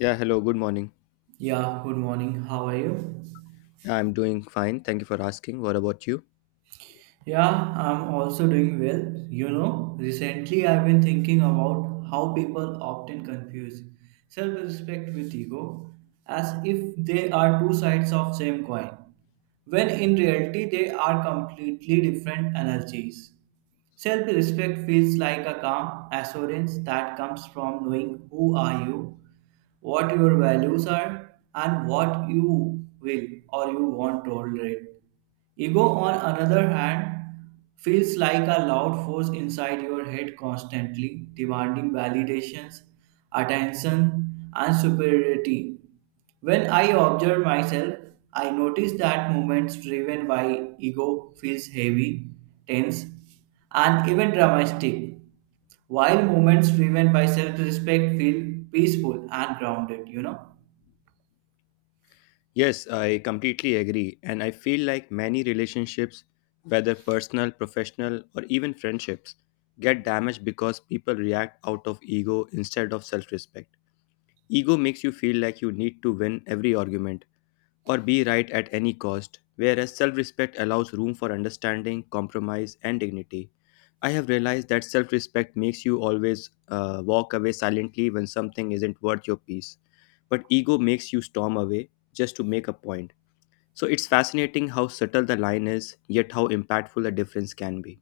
Yeah, hello, good morning. Yeah, good morning. How are you? Yeah, I'm doing fine. Thank you for asking. What about you? Yeah, I'm also doing well. You know, recently I've been thinking about how people often confuse self-respect with ego as if they are two sides of same coin, when in reality they are completely different energies. Self respect feels like a calm assurance that comes from knowing who are you, what your values are, and what you will or you won't tolerate. Ego, on another hand, feels like a loud force inside your head constantly demanding validations, attention, and superiority. When I observe myself, I notice that movements driven by ego feels heavy, tense, and even dramatic, while movements driven by self-respect feel peaceful and grounded, you know. Yes, I completely agree. And I feel like many relationships, whether personal, professional, or even friendships, get damaged because people react out of ego instead of self respect. Ego makes you feel like you need to win every argument or be right at any cost, whereas self respect allows room for understanding, compromise, and dignity. I have realized that self respect makes you always walk away silently when something isn't worth your peace, but ego makes you storm away just to make a point. So it's fascinating how subtle the line is, yet how impactful the difference can be.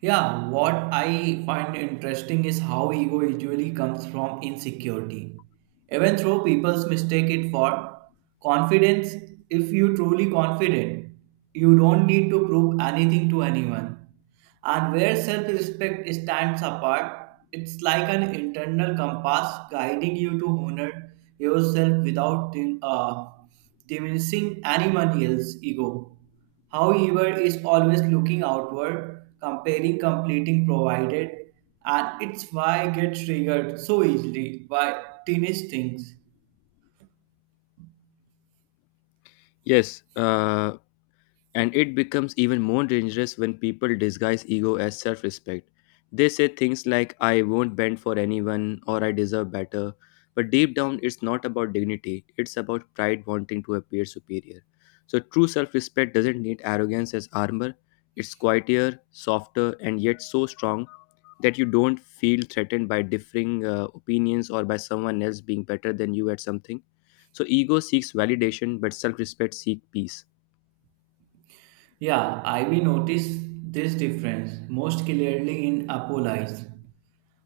Yeah, what I find interesting is how ego usually comes from insecurity. Even though people mistake it for confidence, if you truly confident, you don't need to prove anything to anyone. And where self respect stands apart, it's like an internal compass guiding you to honor yourself without uh, diminishing anyone else's ego. However, is always looking outward, comparing completing provided, and it's why I get triggered so easily by teenage things. Yes. And it becomes even more dangerous when people disguise ego as self respect. They say things like, I won't bend for anyone or I deserve better. But deep down, it's not about dignity, it's about pride wanting to appear superior. So true self respect doesn't need arrogance as armor, it's quieter, softer, and yet so strong that you don't feel threatened by differing opinions or by someone else being better than you at something. So ego seeks validation, but self respect seeks peace. Yeah, I will notice this difference most clearly in apologies.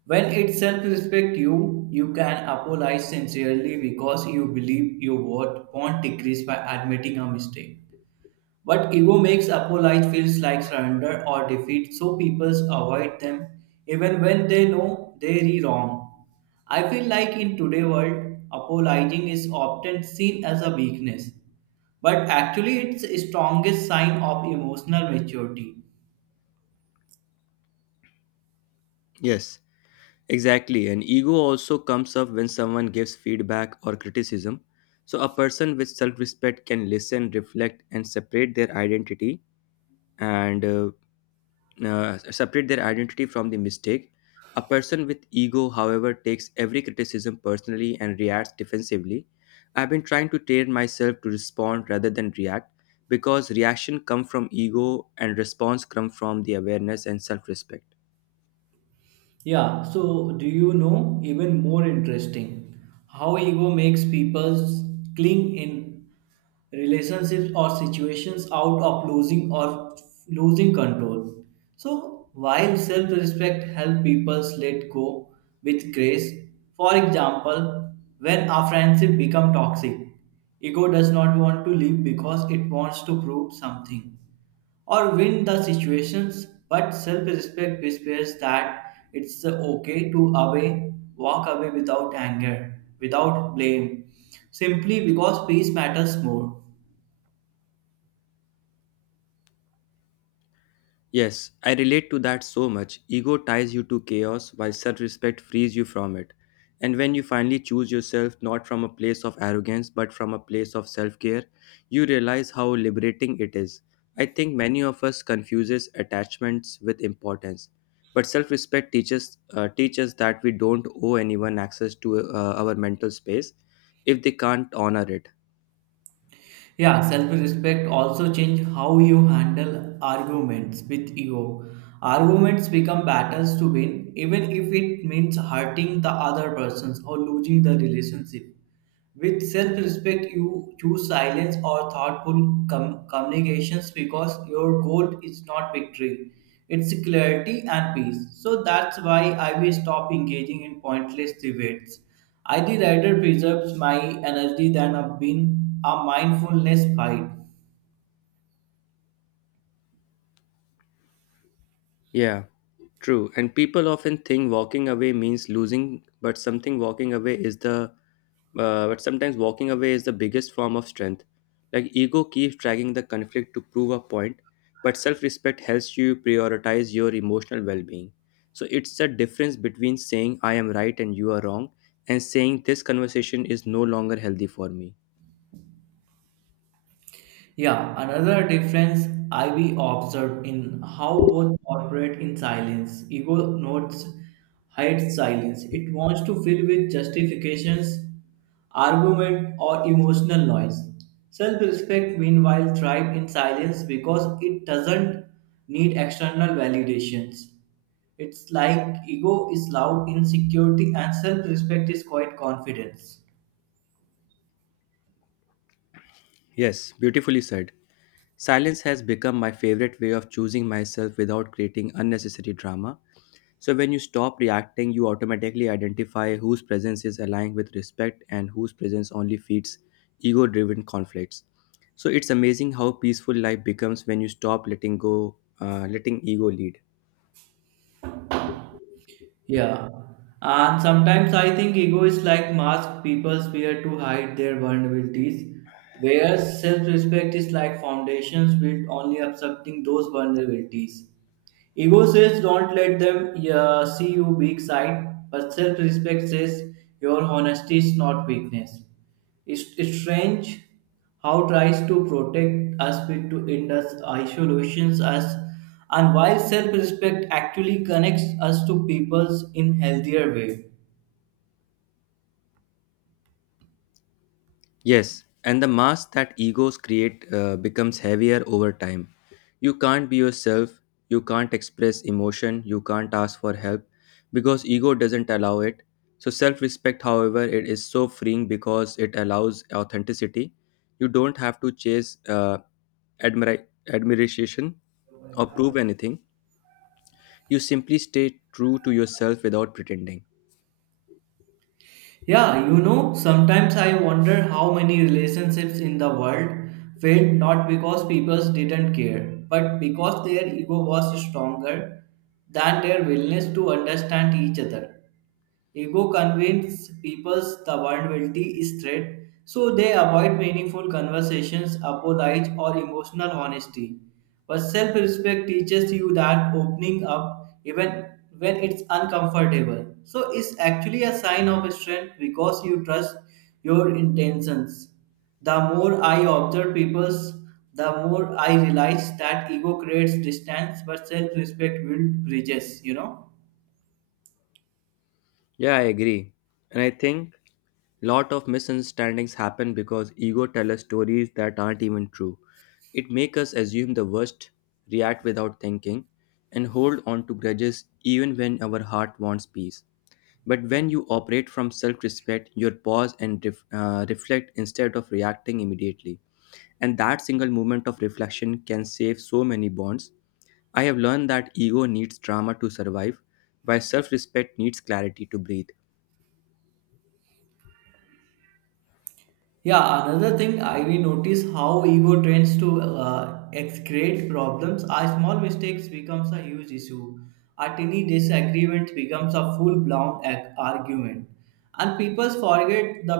When it's self-respect you, can apologize sincerely because you believe your worth won't decrease by admitting a mistake. But ego makes apologies feels like surrender or defeat, so people avoid them even when they know they're wrong. I feel like in today's world, apologizing is often seen as a weakness, but actually it's the strongest sign of emotional maturity. Yes, exactly, and ego also comes up when someone gives feedback or criticism. So a person with self respect can listen, reflect, and separate their identity and separate their identity from the mistake. A person with ego, however, takes every criticism personally and reacts defensively. I've been trying to train myself to respond rather than react because reaction comes from ego and response comes from the awareness and self respect. Yeah, so do you know even more interesting how ego makes people cling in relationships or situations out of losing or losing control. So, while self respect helps people let go with grace, for example, when a friendship become toxic, ego does not want to leave because it wants to prove something or win the situations, but self respect whispers that it's okay to away, walk away without anger, without blame, simply because peace matters more. Yes, I relate to that so much. Ego ties you to chaos while self respect frees you from it. And when you finally choose yourself not from a place of arrogance but from a place of self care, you realize how liberating it is. I think many of us confuses attachments with importance. But self respect teaches that we don't owe anyone access to our mental space if they can't honor it. Yeah, self-respect also change how you handle arguments with ego. Arguments become battles to win even if it means hurting the other persons or losing the relationship. With self respect, you choose silence or thoughtful communications because your goal is not victory, it's clarity and peace. So that's why I will stop engaging in pointless debates. I the rather preserves my energy than a being a mindfulness fight. Yeah. True, and people often think walking away means losing, but something walking away is the but sometimes walking away is the biggest form of strength. Like ego keeps dragging the conflict to prove a point, but self-respect helps you prioritize your emotional well-being. So it's the difference between saying I am right and you are wrong and saying this conversation is no longer healthy for me. Yeah, another difference I we observed in how both operate in silence. Ego notes hides silence. It wants to fill with justifications, argument, or emotional noise. Self-respect, meanwhile, thrives in silence because it doesn't need external validations. It's like ego is loud insecurity and self-respect is quiet confidence. Yes, beautifully said. Silence has become my favorite way of choosing myself without creating unnecessary drama. So when you stop reacting, you automatically identify whose presence is aligned with respect and whose presence only feeds ego driven conflicts. So it's amazing how peaceful life becomes when you stop letting ego lead. Yeah. And sometimes I think ego is like mask people wear to hide their vulnerabilities, whereas self respect is like foundations built only accepting those vulnerabilities. Ego says don't let them see you weak side, but self respect says your honesty is not weakness. It's strange how tries to protect us with to end us isolations us and while self respect actually connects us to peoples in healthier way. Yes, and the mask that egos create becomes heavier over time. You can't be yourself, you can't express emotion, you can't ask for help because ego doesn't allow it. So self-respect, however, it is so freeing because it allows authenticity. You don't have to chase admira- admiration or prove anything. You simply stay true to yourself without pretending. Yeah, you know, sometimes I wonder how many relationships in the world failed not because people didn't care, but because their ego was stronger than their willingness to understand each other. Ego convinces people the vulnerability is threat, so they avoid meaningful conversations, apologize, or emotional honesty. But self-respect teaches you that opening up, even when it's uncomfortable, so it's actually a sign of strength because you trust your intentions. The more I observe people's, the more I realize that ego creates distance, but self-respect builds bridges. You know. Yeah, I agree. And I think lot of misunderstandings happen because ego tell us stories that aren't even true. It make us assume the worst, react without thinking, and hold on to grudges even when our heart wants peace. But when you operate from self-respect, you pause and reflect instead of reacting immediately. And that single moment of reflection can save so many bonds. I have learned that ego needs drama to survive, while self-respect needs clarity to breathe. Yeah, another thing I we notice how ego tends to excrete problems. Our small mistakes becomes a huge issue. A tiny disagreement becomes a full-blown argument, and people forget the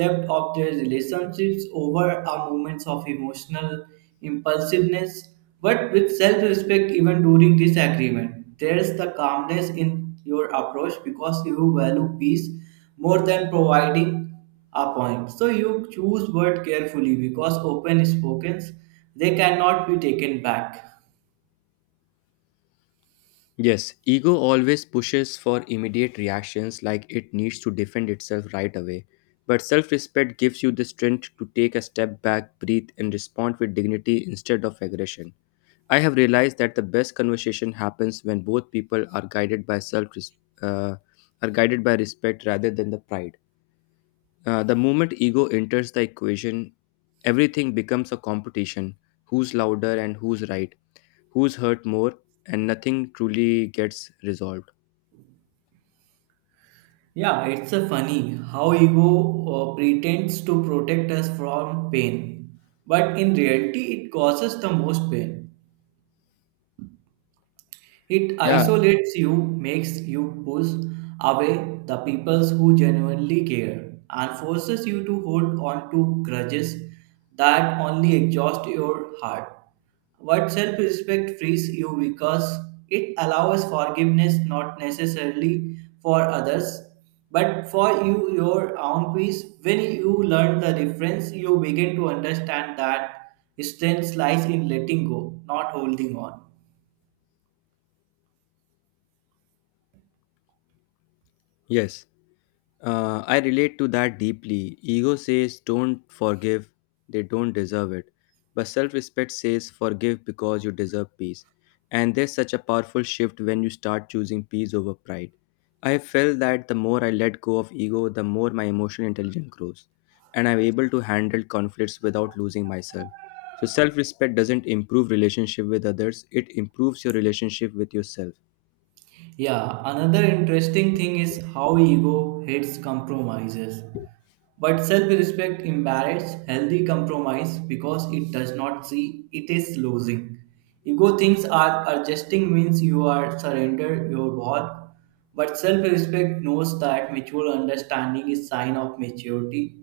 depth of their relationships over our moments of emotional impulsiveness. But with self-respect, even during disagreement, there's the calmness in your approach because you value peace more than providing a point. So you choose word carefully because open spoken they cannot be taken back. Yes, ego always pushes for immediate reactions like it needs to defend itself right away. But self respect gives you the strength to take a step back, breathe, and respond with dignity instead of aggression. I have realized that the best conversation happens when both people uh, are guided by respect rather than the pride. The moment ego enters the equation, everything becomes a competition: who's louder and who's right, who's hurt more, and nothing truly gets resolved. Yeah, it's a funny how ego pretends to protect us from pain, but in reality it causes the most pain. It Yeah, isolates you, makes you push away the peoples who genuinely care, and forces you to hold on to grudges that only exhaust your heart. But self respect frees you because it allows forgiveness not necessarily for others but for you your own peace. When you learn the difference, you begin to understand that strength lies in letting go, not holding on. yes. I relate to that deeply. Ego says, don't forgive, they don't deserve it. But self respect says, forgive because you deserve peace. And there's such a powerful shift when you start choosing peace over pride. I have felt that the more I let go of ego, the more my emotional intelligence grows. And I'm able to handle conflicts without losing myself. So self respect doesn't improve relationship with others, it improves your relationship with yourself. Yeah, another interesting thing is how ego hates compromises. But self respect embarrass healthy compromise because it does not see it is losing. Ego thinks are adjusting means you are surrender your worth. But self respect knows that mutual understanding is sign of maturity.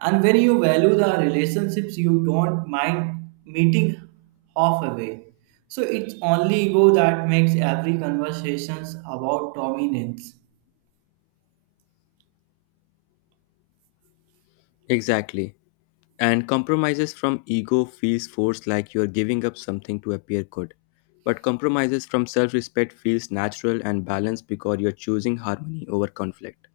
And when you value the relationships, you don't mind meeting halfway. So it's only ego that makes every conversations about dominance. Exactly. And compromises from ego feels forced like you're giving up something to appear good. But compromises from self respect feels natural and balanced because you're choosing harmony over conflict.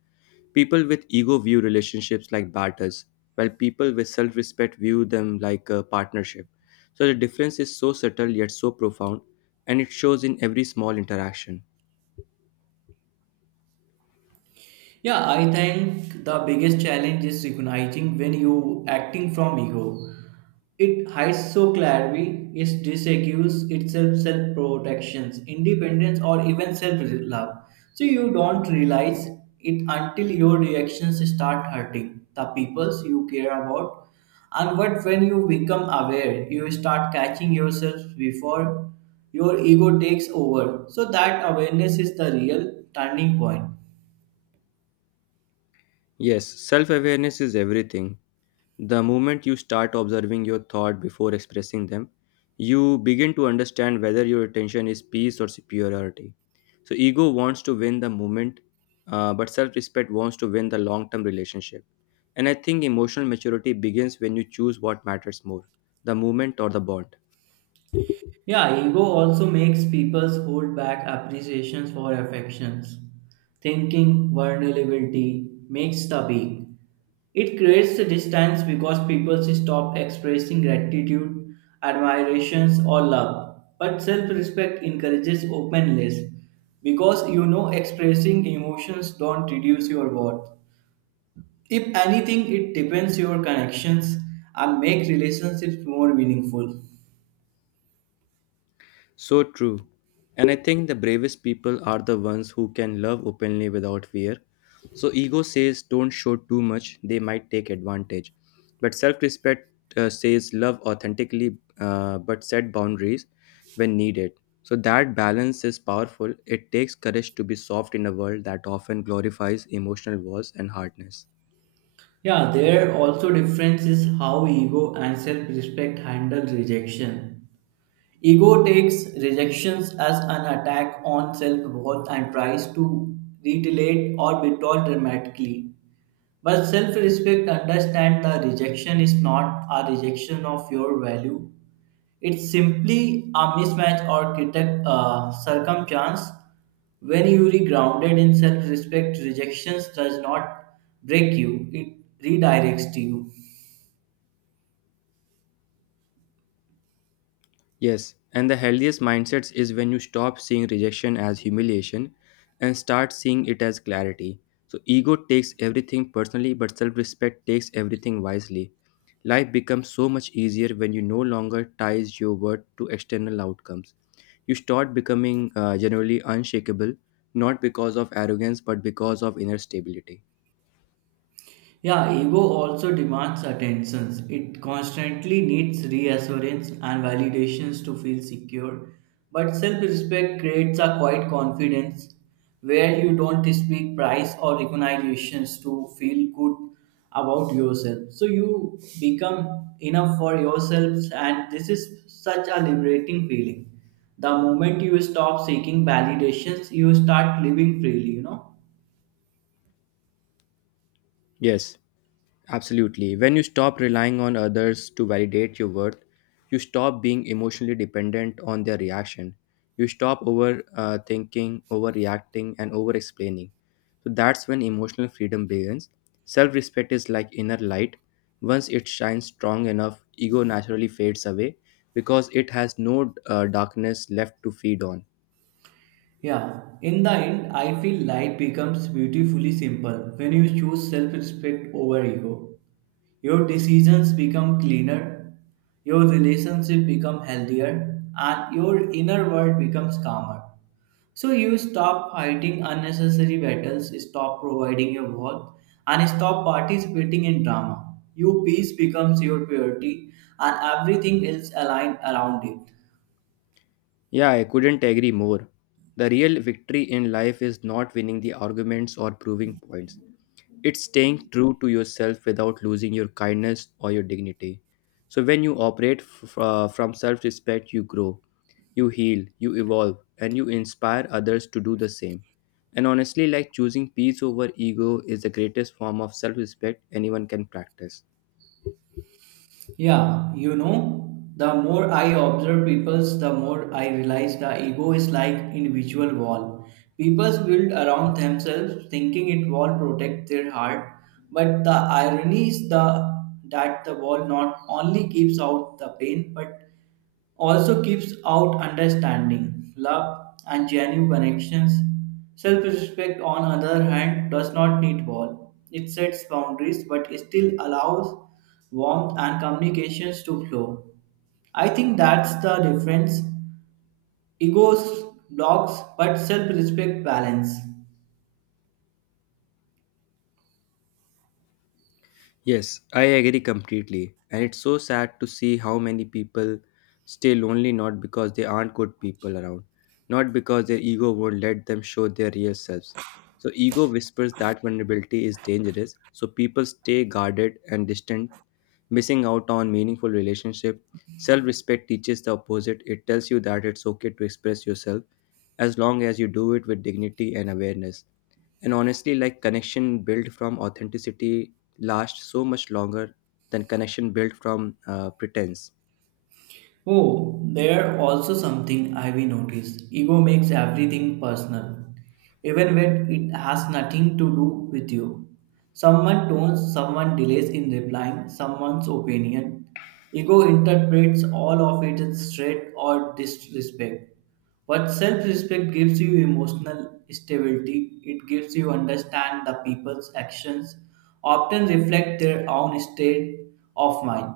People with ego view relationships like batters, while people with self respect view them like a partnership. So the difference is so subtle yet so profound, and it shows in every small interaction. Yeah, I think the biggest challenge is recognizing when you acting from ego. It hides so clarity, it disaccuses itself self protections, independence, or even self love. So you don't realize it until your reactions start hurting the peoples you care about. And what when you become aware, you start catching yourself before your ego takes over. So that awareness is the real turning point. Yes, self awareness is everything. The moment you start observing your thought before expressing them, you begin to understand whether your attention is peace or superiority. So ego wants to win the moment, but self respect wants to win the long term relationship. And I think emotional maturity begins when you choose what matters more, the moment or the bond. Yeah, ego also makes people hold back appreciations for affections. Thinking vulnerability makes the weak. It creates a distance because people stop expressing gratitude, admirations, or love. But self respect encourages openness because you know expressing emotions don't reduce your worth. If anything, it deepens your connections and make relationships more meaningful. So true. And I think the bravest people are the ones who can love openly without fear. So ego says don't show too much, they might take advantage. But self respect says love authentically but set boundaries when needed. So that balance is powerful. It takes courage to be soft in a world that often glorifies emotional walls and hardness. Yeah, there also difference is how ego and self-respect handle rejection. Ego takes rejections as an attack on self worth and tries to retaliate or retort dramatically. But self respect understands that rejection is not a rejection of your value, it's simply a mismatch or circumstance. When you are grounded in self respect, rejections does not break you, it redirects you. Yes, and the healthiest mindsets is when you stop seeing rejection as humiliation and start seeing it as clarity. So ego takes everything personally, but self-respect takes everything wisely. Life becomes so much easier when you no longer ties your worth to external outcomes. You start becoming generally unshakable, not because of arrogance, but because of inner stability. Yeah, ego also demands attentions. It constantly needs reassurance and validations to feel secure. But self respect creates a quiet confidence where you don't speak price or recognitions to feel good about yourself. So you become enough for yourselves, and this is such a liberating feeling. The moment you stop seeking validations, you start living freely, you know. Yes, absolutely. When you stop relying on others to validate your worth, you stop being emotionally dependent on their reaction. You stop over thinking, overreacting, and over explaining. So that's when emotional freedom begins. Self respect is like inner light. Once it shines strong enough, ego naturally fades away because it has no darkness left to feed on. Yeah, in the end, I feel life becomes beautifully simple when you choose self respect over ego. Your decisions become cleaner, your relationship become healthier, and your inner world becomes calmer. So you stop fighting unnecessary battles, stop providing your worth, and stop participating in drama. Your peace becomes your priority, and everything else align around it. Yeah, I couldn't agree more. The real victory in life is not winning the arguments or proving points. It's staying true to yourself without losing your kindness or your dignity. So when you operate from self respect, you grow, you heal, you evolve, and you inspire others to do the same. And honestly, like choosing peace over ego is the greatest form of self respect anyone can practice. Yeah, you know, the more I observe peoples, the more I realize the ego is like individual wall. Peoples build around themselves, thinking it wall protect their heart. But the irony is the that the wall not only keeps out the pain, but also keeps out understanding, love, and genuine connections. Self respect, on other hand, does not need wall. It sets boundaries but it still allows warmth and communications to flow. I think that's the difference. Egos blocks, but self respect balance. Yes, I agree completely. And it's so sad to see how many people stay lonely not because they aren't good people around, not because their ego won't let them show their real selves. So ego whispers that vulnerability is dangerous, so people stay guarded and distant, missing out on meaningful relationship. Self respect teaches the opposite. It tells you that it's okay to express yourself as long as you do it with dignity and awareness. And honestly, like connection built from authenticity lasts so much longer than connection built from pretense. Oh, there also something I've noticed. Ego makes everything personal, even when it has nothing to do with you. Someone tones, someone delays in replying, someone's opinion. Ego interprets all of it as threat or disrespect. What self respect gives you emotional stability, it gives you understand the people's actions often reflect their own state of mind.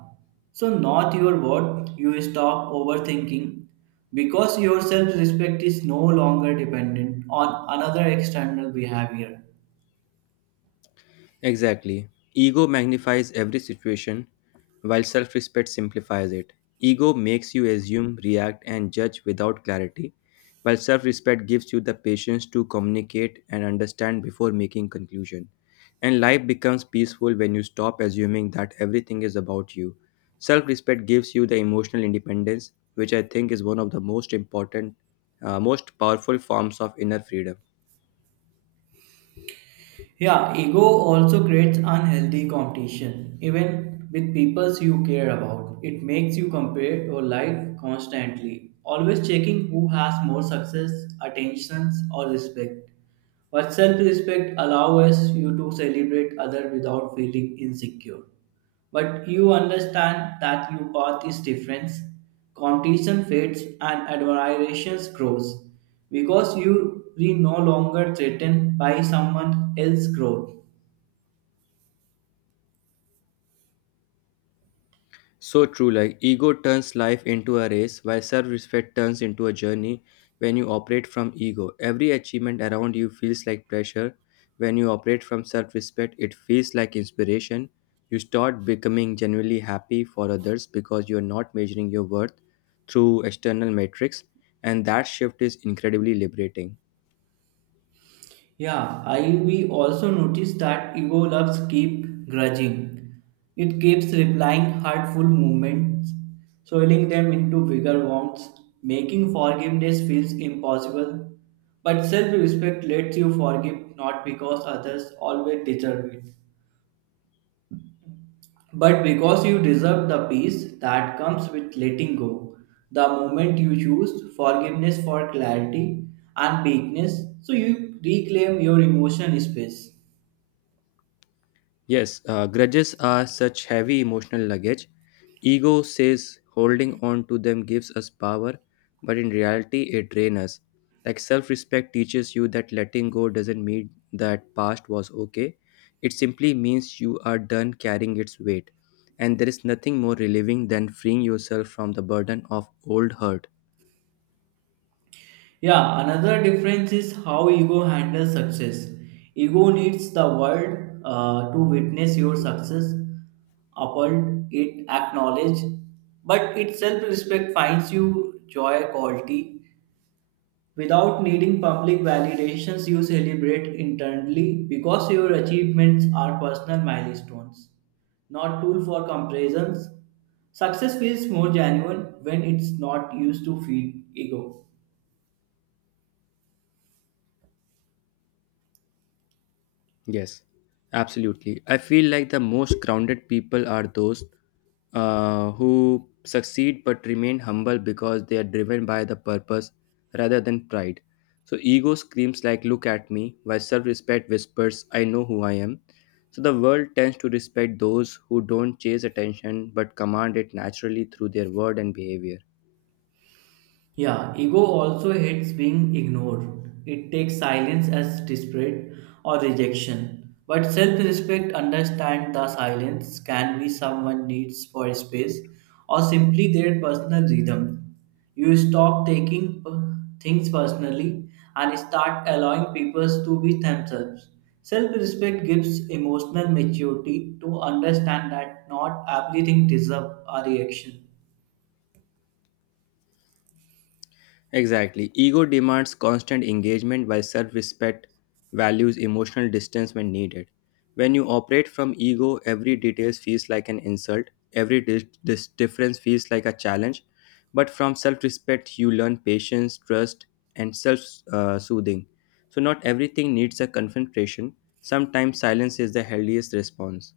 So not your word, you stop overthinking because your self respect is no longer dependent on another external behavior. Exactly. Ego magnifies every situation, while self respect simplifies it. Ego makes you assume, react, and judge without clarity, while self respect gives you the patience to communicate and understand before making conclusion. And life becomes peaceful when you stop assuming that everything is about you. Self respect gives you the emotional independence, which I think is one of the most powerful forms of inner freedom. Yeah, ego also creates unhealthy competition, even with people you care about. It makes you compare your life constantly, always checking who has more success, attentions, or respect. But self respect allows you to celebrate others without feeling insecure. But you understand that your path is different. Competition fades and admiration grows because you are no longer threatened by someone else's growth. So true, like ego turns life into a race, while self respect turns into a journey. When you operate from ego, every achievement around you feels like pressure. When you operate from self respect, it feels like inspiration. You start becoming genuinely happy for others because you're not measuring your worth through external metrics, and that shift is incredibly liberating. Yeah, I we also notice that ego loves keep grudging. It keeps replying hurtful movements, soiling them into bigger wounds, making forgiveness feels impossible. But self-respect lets you forgive not because others always deserve it, but because you deserve the peace that comes with letting go, the moment you choose forgiveness for clarity and weakness, so you reclaim your emotion space. Yes, Grudges are such heavy emotional luggage. Ego says holding on to them gives us power, but in reality, it drains us. Like self respect teaches you that letting go doesn't mean that past was okay. It simply means you are done carrying its weight. And there is nothing more relieving than freeing yourself from the burden of old hurt. Yeah, another difference is how ego handles success. Ego needs the world to witness your success, applaud it, acknowledge, but its self respect finds you joy, quality, without needing public validations, you celebrate internally because your achievements are personal milestones, not tool for comparisons. Success feels more genuine when it's not used to feed ego. Yes, absolutely. I feel like the most grounded people are those who succeed but remain humble because they are driven by the purpose rather than pride. So ego screams like "Look at me," while self-respect whispers "I know who I am." So the world tends to respect those who don't chase attention but command it naturally through their word and behavior. Yeah, ego also hates being ignored. It takes silence as disparate or rejection. But self respect understands the silence can be someone needs for space or simply their personal rhythm. You stop taking things personally and start allowing people to be themselves. Self respect gives emotional maturity to understand that not everything deserves a reaction. Exactly. Ego demands constant engagement while self respect values emotional distance when needed. When you operate from ego, every detail feels like an insult, every difference feels like a challenge. But from self respect, you learn patience, trust, and self soothing. So not everything needs a confrontation. Sometimes silence is the healthiest response.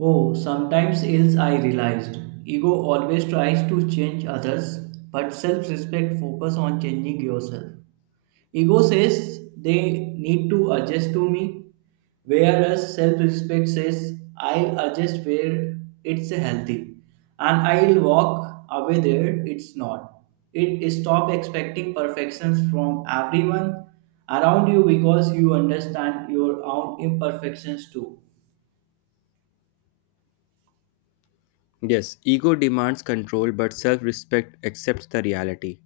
Oh, sometimes else I realized. Ego always tries to change others, but self respect focus on changing yourself. Ego says they need to adjust to me, whereas self respect says I'll adjust where it's healthy and I'll walk away there it's not. It stop expecting perfections from everyone around you because you understand your own imperfections too. Yes, ego demands control, but self respect accepts the reality.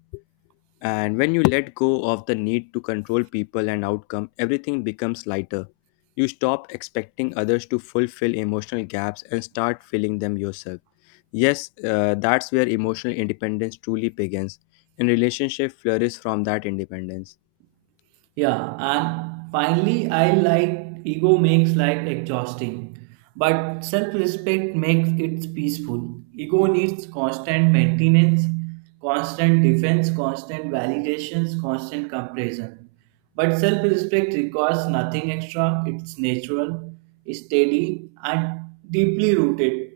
And when you let go of the need to control people and outcome, everything becomes lighter. You stop expecting others to fulfill emotional gaps and start filling them yourself. Yes, that's where emotional independence truly begins, and relationships flourish from that independence. Yeah, and finally, I like ego makes life exhausting, but self respect makes it peaceful. Ego needs constant maintenance, constant defense, constant validations, constant comparison. But self respect requires nothing extra, it's natural, steady, and deeply rooted.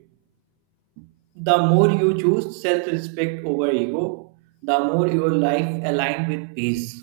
The more you choose self respect over ego, the more your life aligned with peace.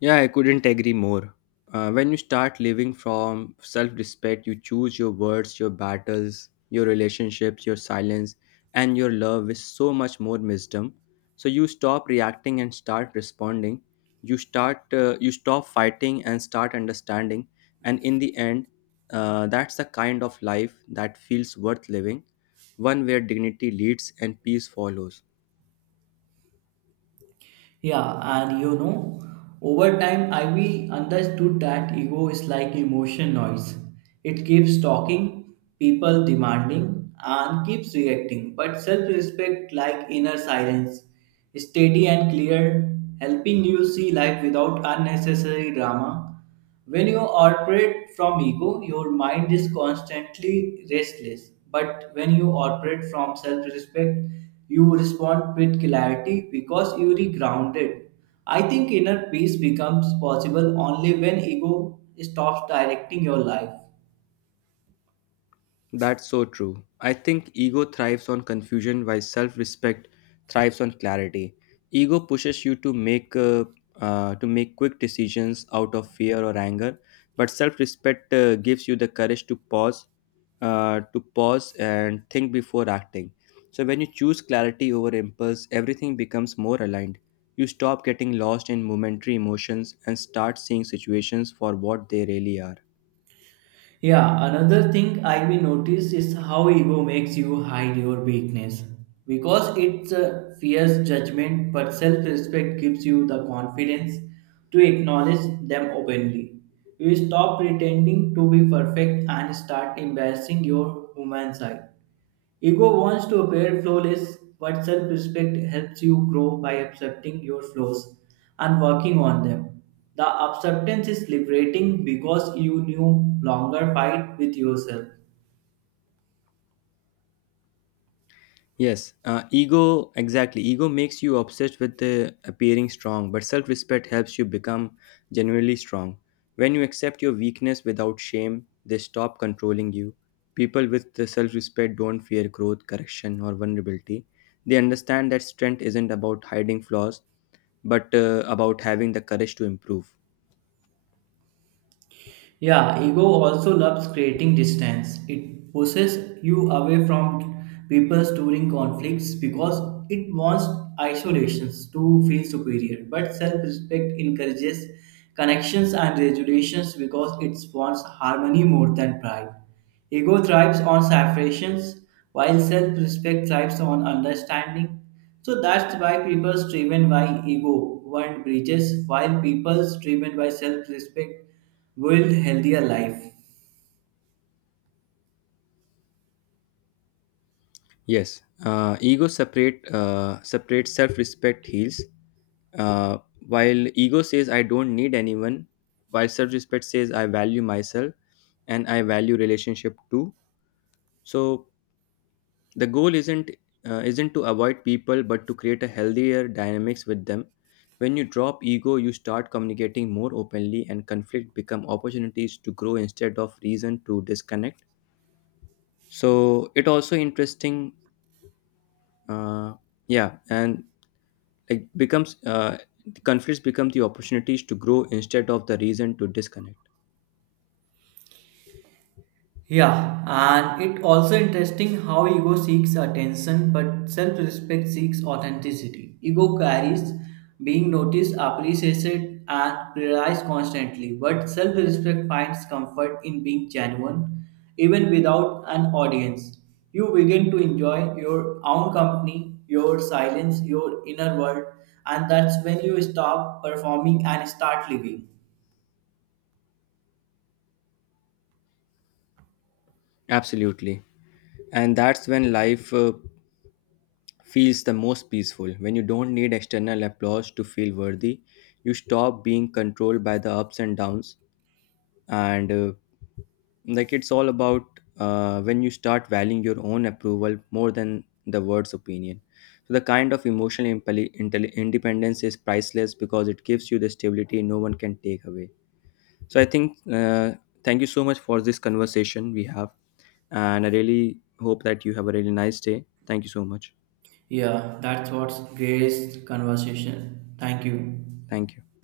Yeah, I couldn't agree more. When you start living from self respect, you choose your words, your battles, your relationships, your silence, and your love with so much more wisdom. So you stop reacting and start responding. You stop fighting and start understanding. And in the end, that's the kind of life that feels worth living, one where dignity leads and peace follows. Yeah, and you know, over time, I Ivy understood that ego is like emotion noise. It keeps talking, people demanding, and keeps reacting. But self respect, like inner silence, steady and clear, helping you see life without unnecessary drama. When you operate from ego, your mind is constantly restless. But when you operate from self respect, you respond with clarity because you are grounded. I think inner peace becomes possible only when ego stops directing your life. That's so true. I think ego thrives on confusion while self respect thrives on clarity. Ego pushes you to make quick decisions out of fear or anger, but self respect gives you the courage to pause and think before acting. So when you choose clarity over impulse, everything becomes more aligned. You stop getting lost in momentary emotions and start seeing situations for what they really are. Yeah, another thing I will notice is how ego makes you hide your weakness. Because it fears judgment, but self respect gives you the confidence to acknowledge them openly. You stop pretending to be perfect and start embracing your human side. Ego wants to appear flawless, but self respect helps you grow by accepting your flaws and working on them. The acceptance is liberating because you no longer fight with yourself. Yes, ego exactly. Ego makes you obsessed with appearing strong, but self respect helps you become genuinely strong. When you accept your weakness without shame, they stop controlling you. People with the self respect don't fear growth, correction, or vulnerability. They understand that strength isn't about hiding flaws, but about having the courage to improve. Yeah, ego also loves creating distance. It pushes you away from people during conflicts because it wants isolations to feel superior. But self respect encourages connections and resolutions because it wants harmony more than pride. Ego thrives on separations while self respect thrives on understanding. So that's why people driven by ego want bridges while people driven by self respect will healthier life. Yes, ego separate separate Self respect heals. Uh, while ego says I don't need anyone, while self respect says I value myself and I value relationship too. So the goal isn't to avoid people but to create a healthier dynamics with them. When you drop ego, you start communicating more openly and conflict become opportunities to grow instead of reason to disconnect. So it also interesting uh, yeah and like becomes the conflicts become the opportunities to grow instead of the reason to disconnect. Yeah, and it also interesting how ego seeks attention but self-respect seeks authenticity. Ego carries being noticed, appreciated, and prioritized constantly, but self-respect finds comfort in being genuine, even without an audience. You begin to enjoy your own company, your silence, your inner world, and that's when you stop performing and start living. Absolutely. And that's when life feels the most peaceful when you don't need external applause to feel worthy. You stop being controlled by the ups and downs, and like it's all about when you start valuing your own approval more than the world's opinion. So the kind of emotional independence is priceless because it gives you the stability no one can take away. So I think thank you so much for this conversation we have, and I really hope that you have a really nice day. Thank you so much. Yeah, that's what's great conversation. Thank you. Thank you.